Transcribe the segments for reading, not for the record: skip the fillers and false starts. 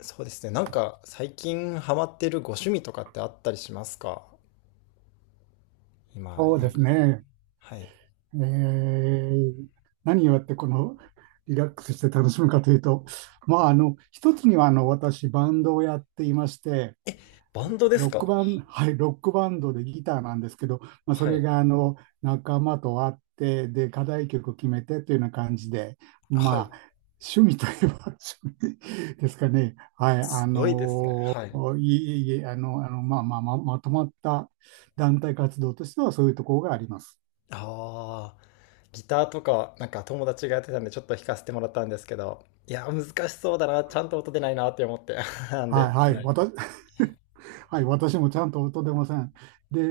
そうですね。なんか最近ハマってるご趣味とかってあったりしますかそうで今。すね。はい。えー何をやってこのリラックスして楽しむかというと、一つには私、バンドをやっていまして、バンドですロッか。クバン、はい、ロックバンドでギターなんですけど、そはれい。が仲間と会って、で、課題曲を決めてというような感じで、はい。まあ、趣味といえば 趣味ですかね。はい、すごいですね。はい。いえいえいえ、まとまった団体活動としてはそういうところがあります。ああ、ギターとか、なんか友達がやってたんでちょっと弾かせてもらったんですけど、いや、難しそうだな。ちゃんと音出ないなって思って。なんはい、で、ははい、い。私、はい、私もちゃんと音出ません。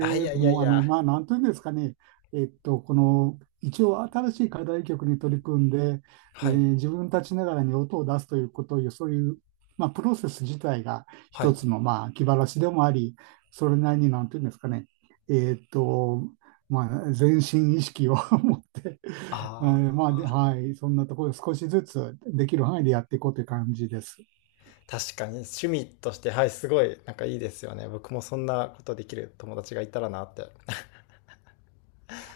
あ、いやいやもいう、あや。の、まあ、なんというんですかね、えっと、この、一応、新しい課題曲に取り組んで、はい。自分たちながらに音を出すということをいう、そういう、プロセス自体がは一い。つの、気晴らしでもあり、それなりに、なんというんですかね、えっと、まあ、全身意識を 持って、ああ、はい、そんなところ、少しずつできる範囲でやっていこうという感じです。確かに趣味として、はい、すごい、なんかいいですよね。僕もそんなことできる友達がいたらなって。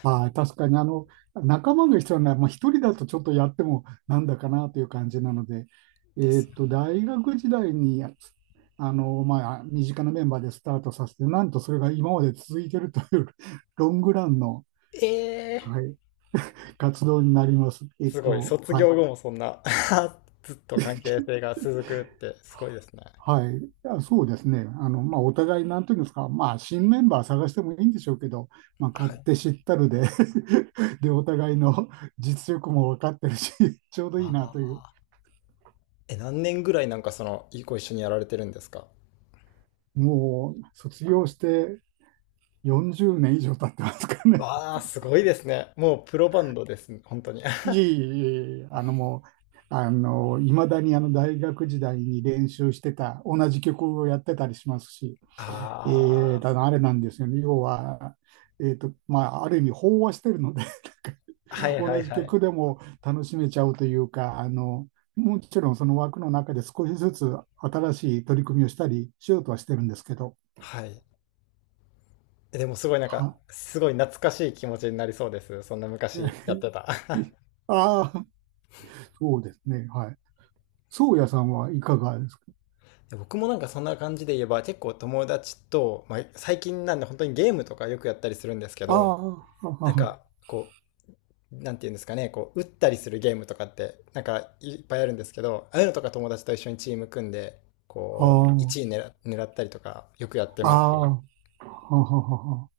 はい、確かに仲間が必要なら、一人だとちょっとやってもなんだかなという感じなので、ですよ。大学時代に身近なメンバーでスタートさせて、なんとそれが今まで続いてるという ロングランの、ええ、はい、活動になります。えっすごい。と、卒はい、業後もそんな ずっと関係性が続くってすごいですね。はい、あそうですね、お互い、なんていうんですか、まあ、新メンバー探してもいいんでしょうけど、まあ、勝はい。手知ったるで で、お互いの実力も分かってるし、ちょうどいいなあという、あ。え、何年ぐらいなんかその、ご一緒にやられてるんですか。もう卒業して40年以上経ってますかね。わあ、すごいですね。もうプロバンドですね、本当に。いえ いえいえいえ、あのもう、あの、いまだに大学時代に練習してた、同じ曲をやってたりしますし、あたあ、だあれなんですよね。要は、ある意味飽和してるので、はないんかは同いじはい。曲でも楽しめちゃうというか、もちろんその枠の中で少しずつ新しい取り組みをしたりしようとはしてるんですけど、はい。え、でもすごいなんか、は、すごい懐かしい気持ちになりそうです。そんな昔やって た。ああ、そうですね。はい。宗谷さんはいかがですか？で僕もなんかそんな感じで言えば結構友達と、まあ、最近なんで本当にゲームとかよくやったりするんですけあど、あ、なんあかこなんていうんですかね、こう、打ったりするゲームとかって、なんかいっぱいあるんですけど、ああいうのとか友達と一緒にチーム組んで、あ、こう、1位あ狙ったりとか、よくやってあ、あますあ、ね。はははは。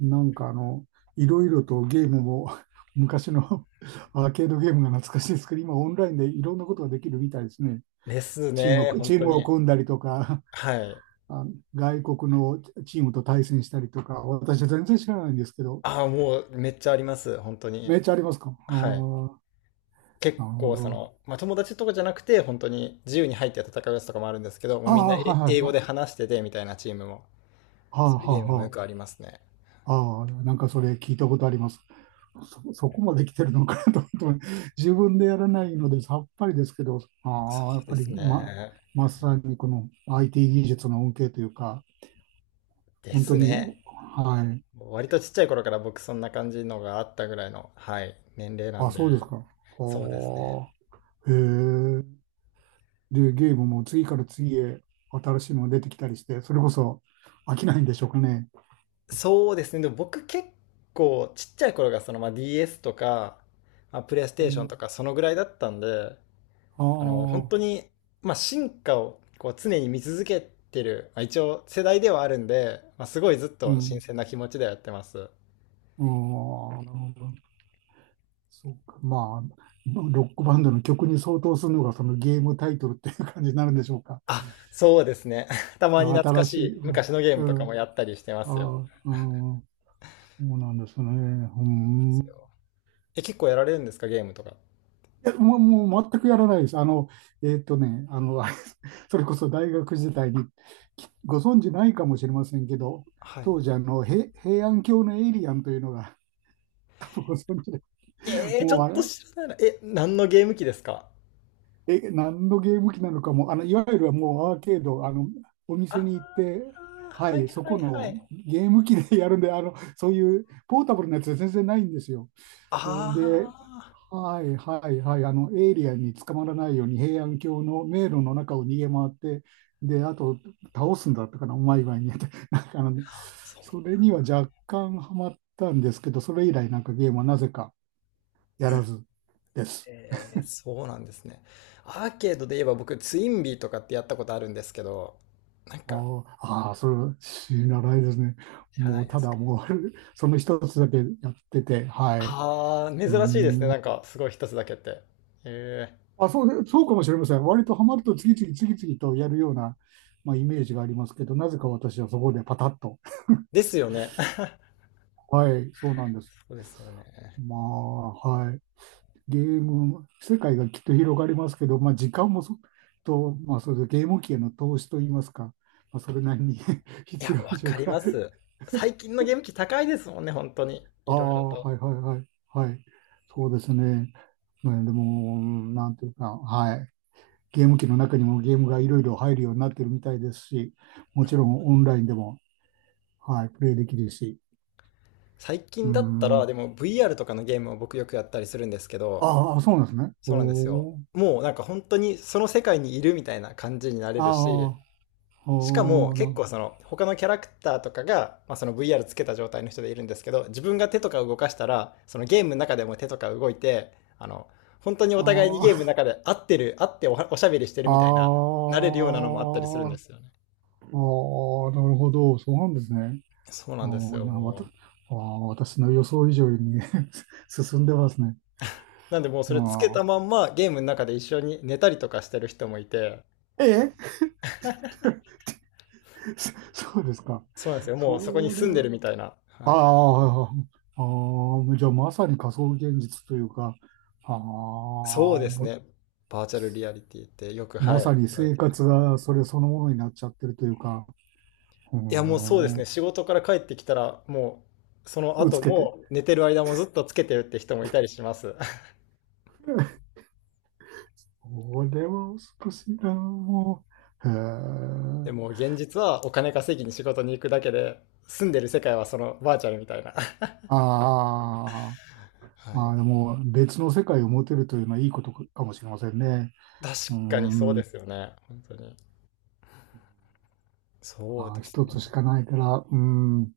なんかあの、いろいろとゲームも 昔の アーケードゲームが懐かしいですけど、今オンラインでいろんなことができるみたいですね。ですね、本チー当ムをに。組んだりとか、はい。あ外国のチームと対戦したりとか、私は全然知らないんですけど、ああ、もうめっちゃあります、本当に。めっちゃありますか？あはい。あ、結なるほ構、そど。の、まあ、友達とかじゃなくて、本当に自由に入って戦うやつとかもあるんですけど、もうあみんなあ、はいはい英語はでい。話しててみたいなチームも、はあそういうはゲあームもよはくありますね。あ。ああ、なんかそれ聞いたことあります。そこまで来てるのかなと思って、自分でやらないのでさっぱりですけど、ああ、やっでぱすりま、ね。まさにこの IT 技術の恩恵というか、で本当すに、ね。はい。割とちっちゃい頃から僕そんな感じのがあったぐらいの、はい、年齢なんあ、で、そうですか。そうですね。はあ。へえ。で、ゲームも次から次へ新しいのが出てきたりして、それこそ飽きないんでしょうかね。そうですね。でも僕、ちっちゃい頃がそのまあ DS とか、まあ、プレイスうテーションん、とかそのぐらいだったんで、ああの、本あ、当に、まあ、進化をこう常に見続けてる、まあ、一応世代ではあるんで、まあ、すごいずっうと新ん。鮮な気持ちではやってます。ああ、なるほど。そうか、まあ、ロックバンドの曲に相当するのがそのゲームタイトルっていう感じになるんでしょうか。あ、そうですね。たまにあ懐か新ししい。いう昔ん、のゲームとうかもん、やったりしてますよ。あ、でうん、そうなんですね。うすん。よ。え、結構やられるんですか、ゲームとか。いや、もう全くやらないです。えーっとね、あの、それこそ大学時代にきご存知ないかもしれませんけど、はい。当時あの、へ平安京のエイリアンというのが ご存知で、ええー、ちもょうっあとれ、知らないな。え、何のゲーム機ですか。え、何のゲーム機なのかも、あの、いわゆるもうアーケード、あの、おあ店に行って、あ、ははいい、そはこいはのい。ゲーム機で やるんで、あの、そういうポータブルなやつは全然ないんですよ。あそれで、あ、はいはいはい、あの、エイリアンに捕まらないように平安京の迷路の中を逃げ回って、で、あと、倒すんだったかな、うまい具合にやって、なんかあの、そう、それには若干ハマったんですけど、それ以来なんかゲームはなぜかやらずです。えー、そうなんですね。アーケードで言えば僕、ツインビーとかってやったことあるんですけど、なんか、ああ、ああそれは知らないですね。知らもないう、でたすだか。もう その一つだけやってて、はい。うああ、珍ーしいですね。ん。なんか、すごい一つだけって。ええ。あ、そうで、そうかもしれません。割とハマると次々次々とやるような、まあ、イメージがありますけど、なぜか私はそこでパタッと。ですよね。はい、そうなんです。そうですよね。まあ、はい。ゲーム、世界がきっと広がりますけど、まあ、時間もそ、と、まあ、それでゲーム機への投資といいますか、まあ、それなりに いいいい必要でわしょうかりから。ます。最近のゲーム機高いですもんね、本当に、あいろいろあ、と。はいはいはい。はい。そうですね。ねでも、なんていうか、はい。ゲーム機の中にもゲームがいろいろ入るようになってるみたいですし、もちろんオンラインでも、はい、プレイできるし。最う近だったら、ん。でも VR とかのゲームを僕よくやったりするんですけど、ああ、そうなんですね。そうなんですよ。おー。もうなんか本当にその世界にいるみたいな感じになれるし、ああ、しかもほー結な。構その他のキャラクターとかが、まあ、その VR つけた状態の人でいるんですけど、自分が手とか動かしたら、そのゲームの中でも手とか動いて、あの、本当にお互いにあゲームのあ、中で合ってる、合っておしゃべりしてるあみたいな、あ、なれるようなのもあったりするんあですあ、よね。なるほど。そうなんですね。そうあなんですあ、よ、あもう。あ、私の予想以上に 進んでますね。なんでもうそあれつけたまあ。んまゲームの中で一緒に寝たりとかしてる人もいて、ええ そうですか。そうなんですよ。もうそこにそれ住んでるは、みたいな。はい。ああ、ああ、じゃあまさに仮想現実というか、ああ、そうですぼね。バーチャルリアリティってよく、はまさい、に言われ生てま活す。がそれそのものになっちゃってるというか、ういや、もうそうでーすん、すね。仕事から帰ってきたら、もう、そのぐつ後けて。も寝てる間もずっとつけてるって人もいたりします。これは少しな、もう。へでえ。も現実はお金稼ぎに仕事に行くだけで、住んでる世界はそのバーチャルみたいな。ああ、はまあい。でも別の世界を持てるというのはいいことかもしれませんね。う確かにそうん、でますよね。本当に。そうあでーす一つしね。かないから、うん、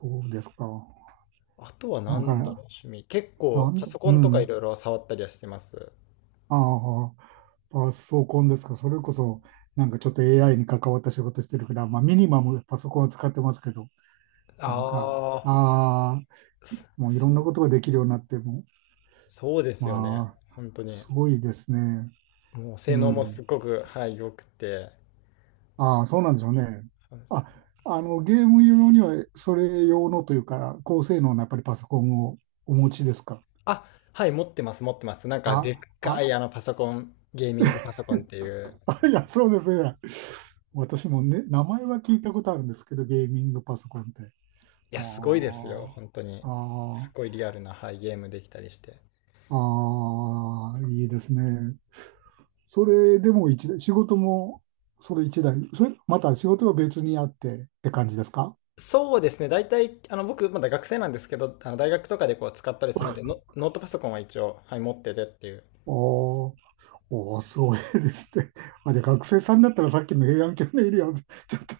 そうですか。あとはなんか、何だろう、趣味。結構なんパでソコうンとかいん、ろいろ触ったりはしてます。ああ。パソコンですか。それこそ、なんかちょっと AI に関わった仕事してるから、まあミニマムパソコンは使ってますけど、なんか、あああ、あ、もういろんそなう、ことができるようになっても、そうですよね。まあ、本当に。すごいですね。もう性う能もん。すっごく、はい、良くて。ああ、そうなんでしょうね。そうですよ。あ、あの、ゲーム用には、それ用のというか、高性能なやっぱりパソコンをお持ちですか？あ、はい、持ってます、持ってます。なんか、でっあ、かあ、いあのパソコン、ゲーミングパソコンっていう。あ、いや、そうですね。私もね、名前は聞いたことあるんですけど、ゲーミングパソコンって。いや、すごいですよ、あ本当に。すあ、あごいリアルな、はい、ゲームできたりして。あ、ああ、いいですね。それでも一台、仕事もそれ一台、それ、また仕事は別にあってって感じですか？そうですね、大体、あの、僕、まだ学生なんですけど、あの大学とかでこう使ったりするんで、ノートパソコンは一応、はい、持っててっていう。おーおー、すごいですね。まあ、で、学生さんだったらさっきの平安京のエリア、ちょっと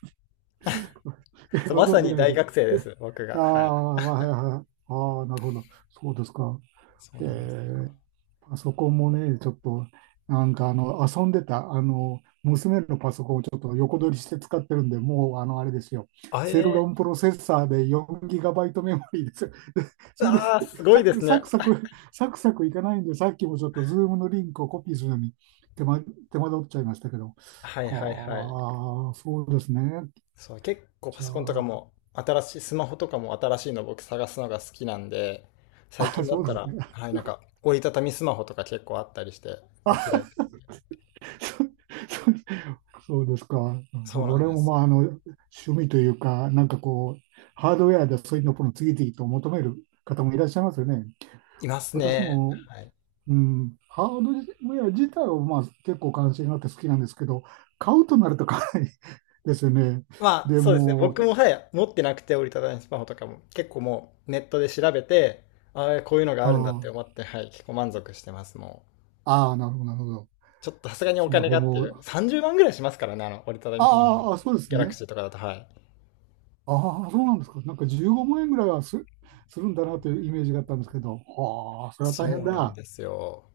えそう、ごまさ存知にないでし大ょ。学生でえす、僕あが。はい。あ、はいはいはい。ああ、なるほど。そうですか。そうへなんですよ。えパソコンもね、ちょっと、なんかあの、遊んでた、あの、娘のパソコンをちょっと横取りして使ってるんで、もう、あの、あれですよ、あ、セルえロンプロセッサーで 4GB メモリーですよ。ー、それで、あー、すごいですね。サクいかないんで、さっきもちょっと、ズームのリンクをコピーするのに手間、手間取っちゃいましたけど、はいはいはい。はあ、そうですね。そう、結構パじゃソコンとかあ、も新しい、スマホとかも新しいの僕探すのが好きなんで、最あ、近だっそうたですら、ね。はい、なんか折りたたみスマホとか結構あったりして、こう開いて。そうそうそうですか。そそううなん俺でもすよ。趣味というか、なんかこう、ハードウェアでそういうのを次々と求める方もいらっしゃいますよね。います私ね。も、はい。うん、ハードウェア自体はまあ結構関心があって好きなんですけど、買うとなるとかなり ですよね。まあ、でそうですね。僕も、も、はい、持ってなくて折りたたみスマホとかも結構もうネットで調べて、ああ、こういうのがあるんだってあ思って、はい、結構満足してます、もう。あ、ああ、なるほど、なるほど。ちょっとさすがにおスマ金ホがっていう、も、30万ぐらいしますからね、あの折りたたみスマホの。ギああ、そうですャラクシね。ーとかだと、はい。ああ、そうなんですか。なんか15万円ぐらいはす、するんだなというイメージがあったんですけど、はあ、それは大変そうなんだ。ですよ。